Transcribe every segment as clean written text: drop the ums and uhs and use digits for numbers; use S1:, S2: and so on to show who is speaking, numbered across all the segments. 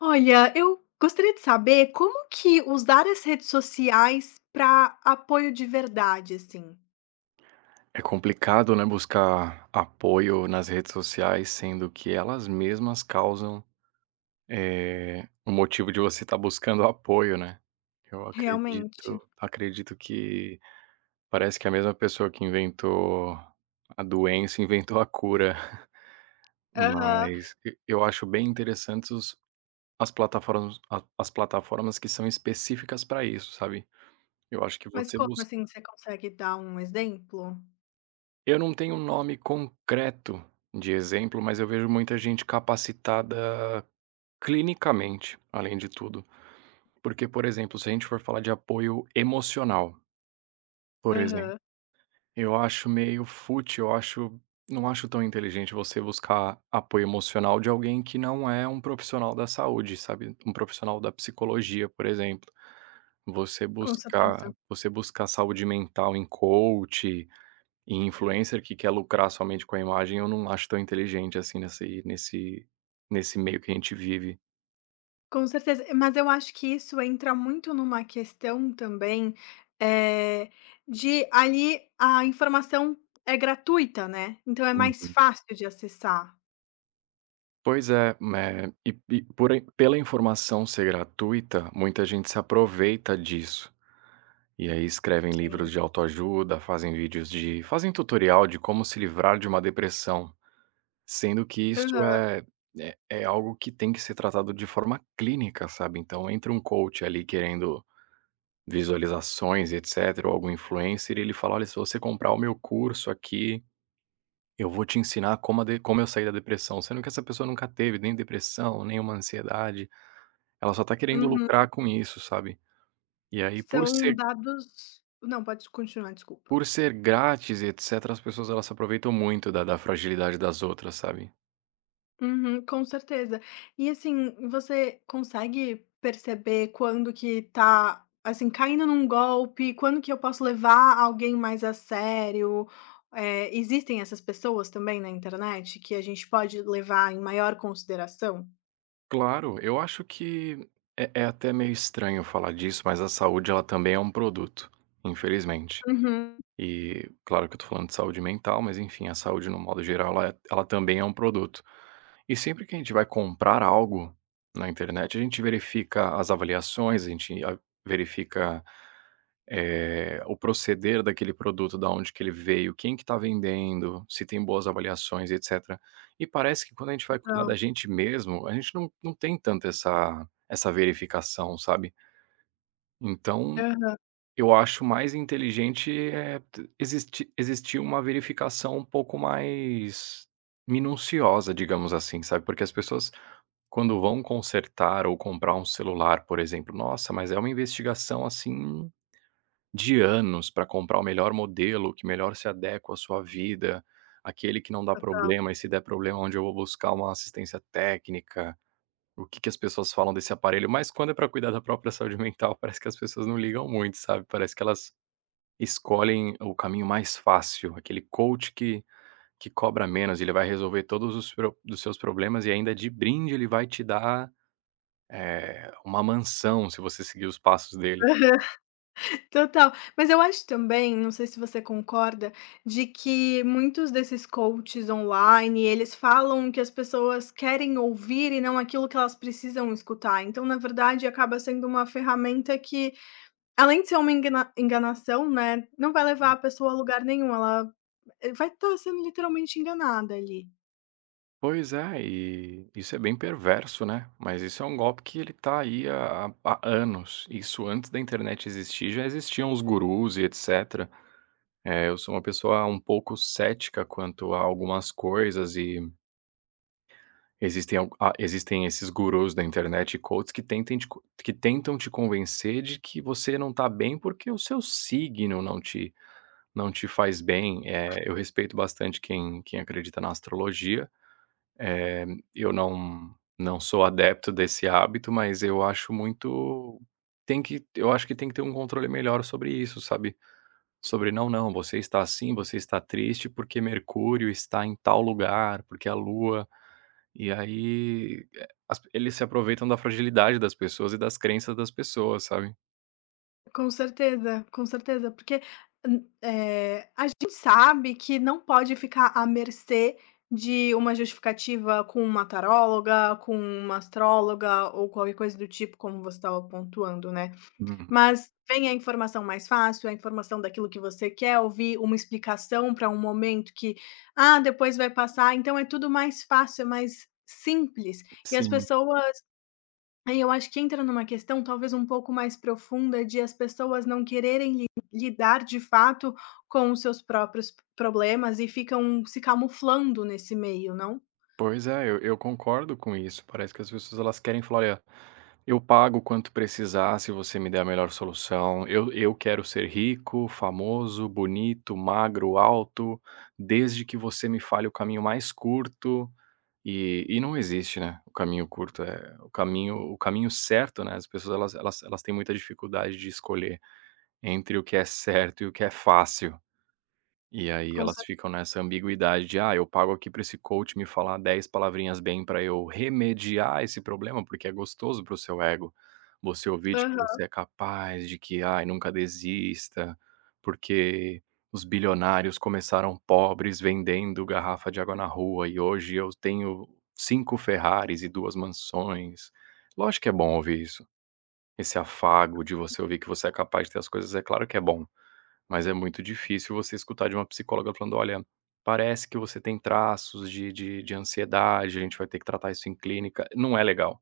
S1: Olha, eu gostaria de saber como que usar as redes sociais para apoio de verdade, assim,
S2: É complicado, né, buscar apoio nas redes sociais, sendo que elas mesmas causam, o motivo de você estar buscando apoio, né. Eu
S1: realmente.
S2: acredito que parece que a mesma pessoa que inventou a doença, inventou a cura.
S1: Aham.
S2: Mas e eu acho bem interessantes os as plataformas a as plataformas que são específicas para isso, sabe. Eu acho que
S1: Mas
S2: você
S1: como,
S2: bus
S1: assim, você consegue dar um exemplo?
S2: Eu não tenho um nome concreto de exemplo, mas eu vejo muita gente capacitada clinicamente, além de tudo. Porque, por exemplo, se a gente for falar de apoio emocional, por exemplo,
S1: Aham,
S2: eu acho meio fútil, eu acho, não acho tão inteligente você buscar apoio emocional de alguém que não é um profissional da saúde, sabe? Um profissional da psicologia, por exemplo. Você
S1: com
S2: buscar,
S1: certeza.
S2: você buscar saúde mental em coach, e influencer que quer lucrar somente com a imagem, eu não acho tão inteligente assim nesse meio que a gente vive.
S1: Com certeza. Mas eu acho que isso entra muito numa questão também, eh, de ali a informação é gratuita, né, então é mais
S2: Uhum.
S1: fácil de acessar.
S2: Pois é, né, e por aí pela informação ser gratuita, muita gente se aproveita disso. E aí escrevem livros
S1: Sim.
S2: de autoajuda, fazem tutorial de como se livrar de uma depressão, sendo que isso
S1: Aham.
S2: é algo que tem que ser tratado de forma clínica, sabe. Então entra um coach ali querendo visualizações, etcétera, ou algum influencer, e ele fala: "Olha, se você comprar o meu curso aqui, eu vou te ensinar como a de como eu saí da depressão", sendo que essa pessoa nunca teve nem depressão, nem uma ansiedade, ela só tá querendo lucrar
S1: Uhum.
S2: com isso, sabe. E aí por
S1: São
S2: ser
S1: dados não, pode continuar, desculpa.
S2: por ser grátis e etcétera, as pessoas elas se aproveitam muito da da fragilidade das outras, sabe.
S1: Uhum, com certeza. E assim, você consegue perceber quando que tá, assim, caindo num golpe, quando que eu posso levar alguém mais a sério? Eh, existem essas pessoas também na internet que a gente pode levar em maior consideração?
S2: Claro, eu acho que é até meio estranho falar disso, mas a saúde ela também é um produto, infelizmente.
S1: Uhum,
S2: E claro que eu tô falando de saúde mental, mas enfim, a saúde no modo geral ela é ela também é um produto. E sempre que a gente vai comprar algo na internet, a gente verifica as avaliações, a gente a verifica, o proceder daquele produto, da onde que ele veio, quem que está vendendo, se tem boas avaliações e etcétera. E parece que quando a gente vai cuidar da
S1: então.
S2: gente mesmo, a gente não não tem tanto essa verificação, sabe. Então
S1: Aham,
S2: eu acho mais inteligente, eh, t existi existir uma verificação um pouco mais minuciosa, digamos assim, sabe, porque as pessoas quando vão consertar ou comprar um celular, por exemplo, nossa, mas é uma investigação, assim, de anos para comprar o melhor modelo, que melhor se adequa à sua vida, aquele que não dá
S1: total.
S2: problema, e se der problema onde eu vou buscar uma assistência técnica, o que que as pessoas falam desse aparelho, mas quando é para cuidar da própria saúde mental, parece que as pessoas não ligam muito, sabe, parece que elas escolhem o caminho mais fácil, aquele coach que cobra menos, ele vai resolver todos os pro dos seus problemas e ainda de brinde ele vai te dar, uma mansão se você seguir os passos dele.
S1: Total. Mas eu acho também, não sei se você concorda, de que muitos desses coaches online, eles falam que as pessoas querem ouvir e não aquilo que elas precisam escutar. Então, na verdade, acaba sendo uma ferramenta que, além de ser uma enganação, né, não vai levar a pessoa a lugar nenhum, ela vai estar sendo literalmente enganada ali.
S2: Pois é, e isso é bem perverso, né, mas isso é um golpe que ele tá aí há anos, isso antes da internet existir já existiam os gurus e etcétera. Eu sou uma pessoa um pouco cética quanto a algumas coisas e existem esses gurus da internet e coaches que tentam te convencer de que você não está bem, porque o seu signo não te faz bem. Eu respeito bastante quem acredita na astrologia, eh, eu não sou adepto desse hábito, mas eu acho que tem que ter um controle melhor sobre isso, sabe. Sobre: "Não, não, você está assim, você está triste porque Mercúrio está em tal lugar, porque a Lua". E aí, eh, as eles se aproveitam da fragilidade das pessoas e das crenças das pessoas, sabe?
S1: Com certeza, porque, a gente sabe que não pode ficar à mercê de uma justificativa com uma taróloga, com uma astróloga ou qualquer coisa do tipo, como você estava pontuando, né.
S2: Uhum.
S1: Mas vem a informação mais fácil, a informação daquilo que você quer ouvir, uma explicação para um momento que: "Ah, depois vai passar", então é tudo mais fácil, é mais simples, e as
S2: Sim,
S1: pessoas. Aí eu acho que entra numa questão talvez um pouco mais profunda de as pessoas não quererem li lidar de fato com os seus próprios problemas e ficam se camuflando nesse meio, não?
S2: pois é, eu concordo com isso. Parece que as pessoas elas querem falar: "Olha, eu pago quanto precisar se você me der a melhor solução. Eu quero ser rico, famoso, bonito, magro, alto, desde que você me fale o caminho mais curto". E não existe, né, o caminho curto, é o caminho certo, né, as pessoas elas têm muita dificuldade de escolher entre o que é certo e o que é fácil. E aí
S1: Com
S2: elas
S1: cer
S2: ficam nessa ambiguidade de: "Ah, eu pago aqui para esse coach me falar 10 palavrinhas bem para eu remediar esse problema", porque é gostoso para o seu ego, você ouvir de que
S1: aham,
S2: você é capaz, de que, ai, nunca desista, porque os bilionários começaram pobres vendendo garrafa de água na rua e hoje eu tenho 5 Ferraris e 2 mansões. Lógico que é bom ouvir isso. Esse afago de você ouvir que você é capaz de ter as coisas, é claro que é bom, mas é muito difícil você escutar de uma psicóloga falando: "Olha, parece que você tem traços de ansiedade, a gente vai ter que tratar isso em clínica", não é legal.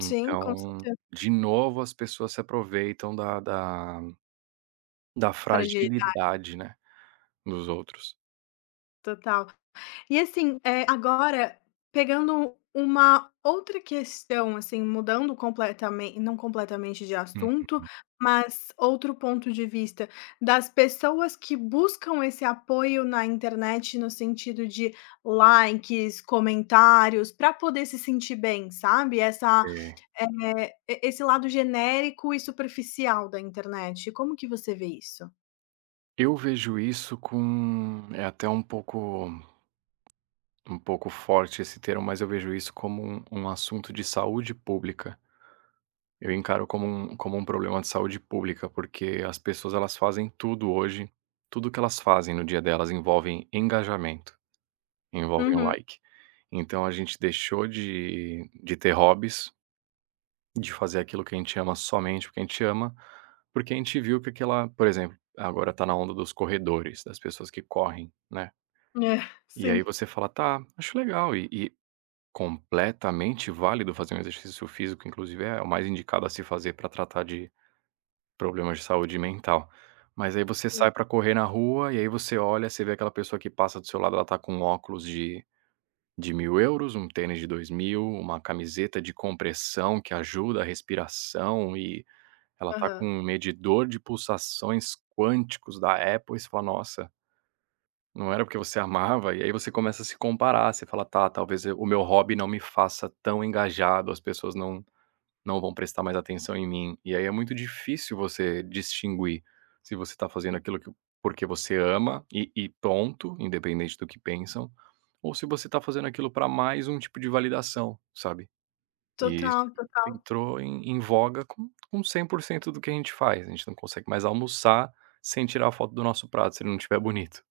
S1: sim, com certeza.
S2: de novo as pessoas se aproveitam da da da
S1: Fragilidade
S2: fragilidade, né, dos outros.
S1: total. E assim, agora pegando uma outra questão, assim, mudando completamente não completamente de
S2: Hum,
S1: assunto, mas outro ponto de vista, das pessoas que buscam esse apoio na internet no sentido de likes, comentários, para poder se sentir bem, sabe,
S2: é.
S1: e esse lado genérico e superficial da internet, como que você vê isso?
S2: Eu vejo isso com é até um pouco forte esse termo, mas eu vejo isso como um assunto de saúde pública. Eu encaro como um problema de saúde pública, porque as pessoas elas fazem tudo hoje, tudo que elas fazem no dia delas envolvem engajamento, envolvem o
S1: Uhum.
S2: like. Então a gente deixou de ter hobbies, de fazer aquilo que a gente ama somente porque a gente ama, porque a gente viu que aquela por exemplo, agora tá na onda dos corredores, das pessoas que correm, né.
S1: É,
S2: E aí
S1: sim.
S2: você fala: "Tá, acho legal", e completamente válido fazer um exercício físico, inclusive é o mais indicado a se fazer para tratar de problemas de saúde mental. Mas aí você
S1: É.
S2: sai pra correr na rua e aí você olha, você vê aquela pessoa que passa do seu lado, ela tá com um óculos de 1000 euros, um tênis de 2000, uma camiseta de compressão que ajuda a respiração e ela tá com
S1: Aham.
S2: um medidor de pulsações quânticos da Apple e você fala: "Nossa, não era porque você amava", e aí você começa a se comparar, você fala: "Tá, talvez eu o meu hobby não me faça tão engajado, as pessoas não vão prestar mais atenção em mim. E aí é muito difícil você distinguir se você está fazendo aquilo que, porque você ama e ponto, independente do que pensam, ou se você está fazendo aquilo para mais um tipo de validação, sabe?". E isso
S1: Total.
S2: entrou em voga com 100% do que a gente faz. A gente não consegue mais almoçar sem tirar a foto do nosso prato se ele não estiver bonito.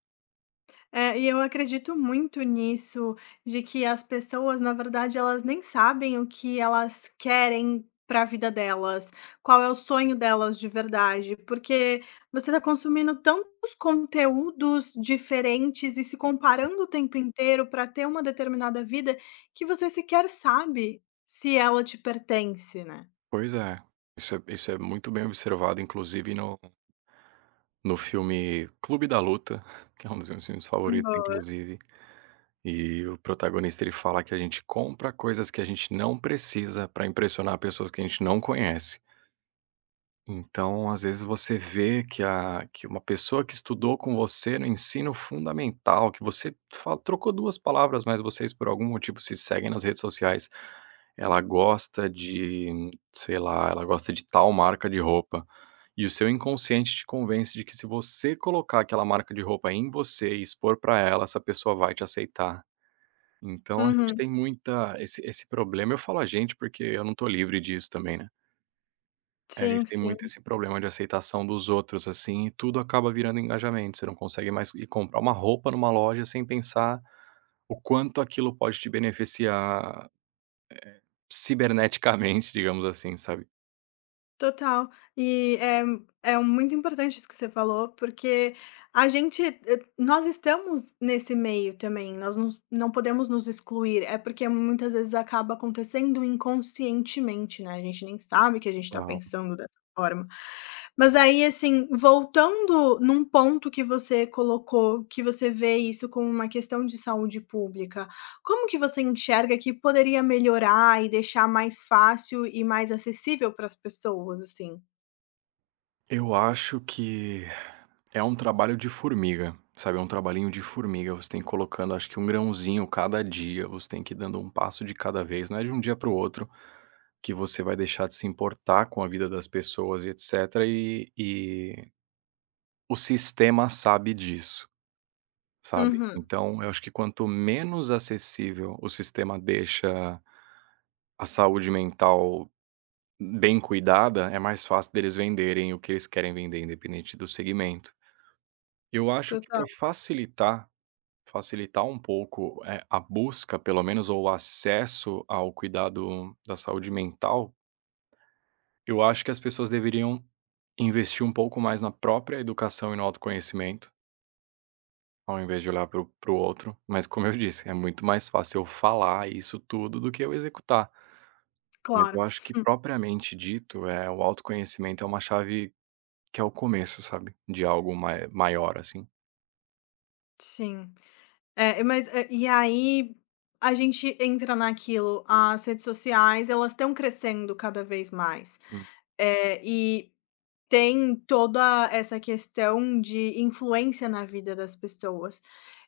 S1: É, e eu acredito muito nisso, de que as pessoas, na verdade, elas nem sabem o que elas querem para a vida delas, qual é o sonho delas de verdade, porque você está consumindo tantos conteúdos diferentes e se comparando o tempo inteiro para ter uma determinada vida que você sequer sabe se ela te pertence, né.
S2: Pois é. Isso é, isso é muito bem observado, inclusive no filme Clube da Luta, que é um dos meus filmes favoritos,
S1: Uhum.
S2: inclusive. E o protagonista ele fala que a gente compra coisas que a gente não precisa para impressionar pessoas que a gente não conhece. Então, às vezes você vê que a que uma pessoa que estudou com você no ensino fundamental, que você fa trocou 2 palavras, mas vocês por algum motivo se seguem nas redes sociais, ela gosta de, sei lá, ela gosta de tal marca de roupa, e o seu inconsciente te convence de que se você colocar aquela marca de roupa em você e expor para ela, essa pessoa vai te aceitar. Então a gente
S1: Uhum.
S2: tem muita esse problema, eu falo a gente, porque eu não tô livre disso também, né. A gente
S1: Sim,
S2: tem muito
S1: sim.
S2: esse problema de aceitação dos outros, assim, e tudo acaba virando engajamento, você não consegue mais ir comprar uma roupa numa loja sem pensar o quanto aquilo pode te beneficiar ciberneticamente, digamos assim, sabe.
S1: Total. E é muito importante isso que você falou, porque a gente nós estamos nesse meio também, nós nos não podemos nos excluir, é porque muitas vezes acaba acontecendo inconscientemente, né, a gente nem sabe que a gente está
S2: Uau.
S1: pensando dessa forma. Mas aí, assim, voltando num ponto que você colocou, que você vê isso como uma questão de saúde pública, como que você enxerga que poderia melhorar e deixar mais fácil e mais acessível para as pessoas, assim?
S2: Eu acho que é um trabalho de formiga, sabe, é um trabalhinho de formiga, você tem que ir colocando acho que um grãozinho cada dia, você tem que ir dando um passo de cada vez, não é de um dia para o outro que você vai deixar de se importar com a vida das pessoas e etcétera, e o sistema sabe disso, sabe.
S1: Uhum,
S2: Então eu acho que quanto menos acessível o sistema deixa a saúde mental bem cuidada, é mais fácil deles venderem o que eles querem vender independente do segmento. Eu acho que
S1: total,
S2: para facilitar Facilitar um pouco, a busca pelo menos ou o acesso ao cuidado da saúde mental, eu acho que as pessoas deveriam investir um pouco mais na própria educação e no autoconhecimento, ao invés de olhar para o outro. Mas como eu disse, é muito mais fácil eu falar isso tudo do que eu executar. Mas eu
S1: claro.
S2: acho que
S1: Hum.
S2: propriamente dito, é o autoconhecimento é uma chave que é o começo, sabe, de algo maior, assim.
S1: Sim. É, mas, e aí a gente entra naquilo, as redes sociais, elas estão crescendo cada vez mais.
S2: Hum,
S1: E tem toda essa questão de influência na vida das pessoas.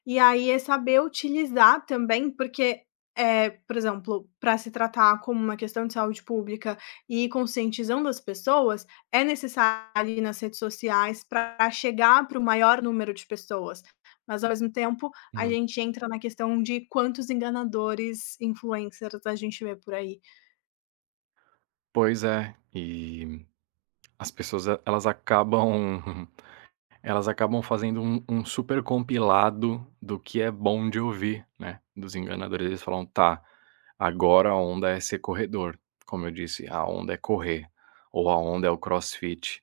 S1: E aí é saber utilizar também, porque, é por exemplo, para se tratar como uma questão de saúde pública e ir conscientizando as pessoas, é necessário ali nas redes sociais para chegar para o maior número de pessoas. Mas, ao mesmo tempo, a
S2: hum.
S1: gente entra na questão de quantos enganadores, influencers a gente vê por aí.
S2: Pois é, e as pessoas elas acabam Elas acabam fazendo um super compilado do que é bom de ouvir, né, dos enganadores. Eles falam: "Tá, agora a onda é ser corredor", como eu disse, a onda é correr, ou a onda é o crossfit.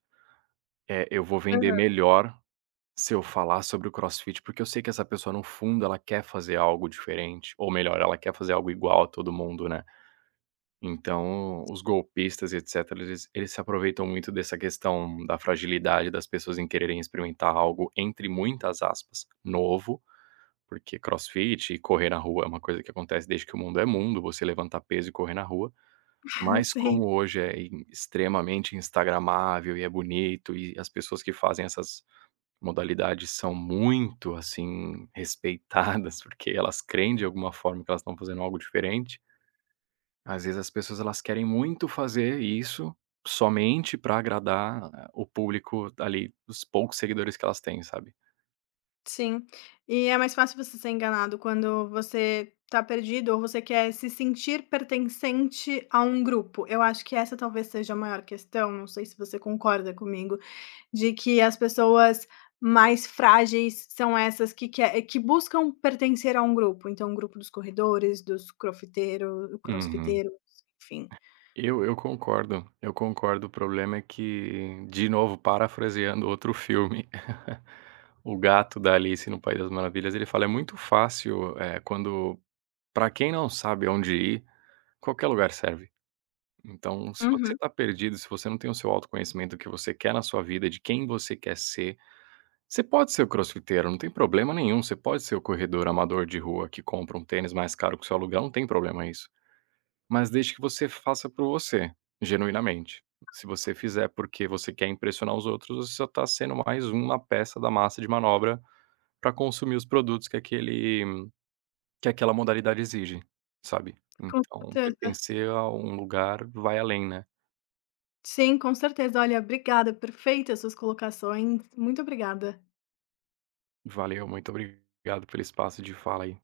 S2: É, eu vou vender melhor se eu falar sobre o crossfit, porque eu sei que essa pessoa no fundo ela quer fazer algo diferente, ou melhor, ela quer fazer algo igual a todo mundo, né. Então, os golpistas e etcétera, eles se aproveitam muito dessa questão da fragilidade das pessoas em quererem experimentar algo, entre muitas aspas, "novo", porque crossfit e correr na rua é uma coisa que acontece desde que o mundo é mundo, você levantar peso e correr na rua, mas
S1: Sim.
S2: como hoje é in extremamente instagramável e é bonito e as pessoas que fazem essas modalidades são muito, assim, respeitadas, porque elas creem de alguma forma que elas estão fazendo algo diferente, às vezes as pessoas elas querem muito fazer isso somente para agradar o público ali, os poucos seguidores que elas têm, sabe?
S1: Sim. E é mais fácil você ser enganado quando você tá perdido ou você quer se sentir pertencente a um grupo. Eu acho que essa talvez seja a maior questão, não sei se você concorda comigo, de que as pessoas mais frágeis são essas que que buscam pertencer a um grupo, então o grupo dos corredores, dos crofiteiro
S2: Uhum.
S1: crossfiteiros, enfim.
S2: Eu concordo, eu concordo. O problema é que, de novo, parafraseando outro filme, o gato da Alice no País das Maravilhas, ele fala: "É muito fácil, quando para quem não sabe aonde ir, qualquer lugar serve". Então, se você
S1: Uhum,
S2: tá perdido, se você não tem o seu autoconhecimento do que você quer na sua vida, de quem você quer ser. Você pode ser o crossfiteiro, não tem problema nenhum, você pode ser o corredor amador de rua que compra um tênis mais caro que o seu aluguel, não tem problema isso. Mas desde que você faça por você, genuinamente. Se você fizer porque você quer impressionar os outros, você só tá sendo mais uma peça da massa de manobra para consumir os produtos que aquele que aquela modalidade exige, sabe.
S1: com
S2: Então
S1: certeza.
S2: pertencer a um lugar vai além, né.
S1: Sim, com certeza. Olha, obrigada, perfeitas suas colocações. Muito obrigada.
S2: Valeu, muito obrigado pelo espaço de fala aí.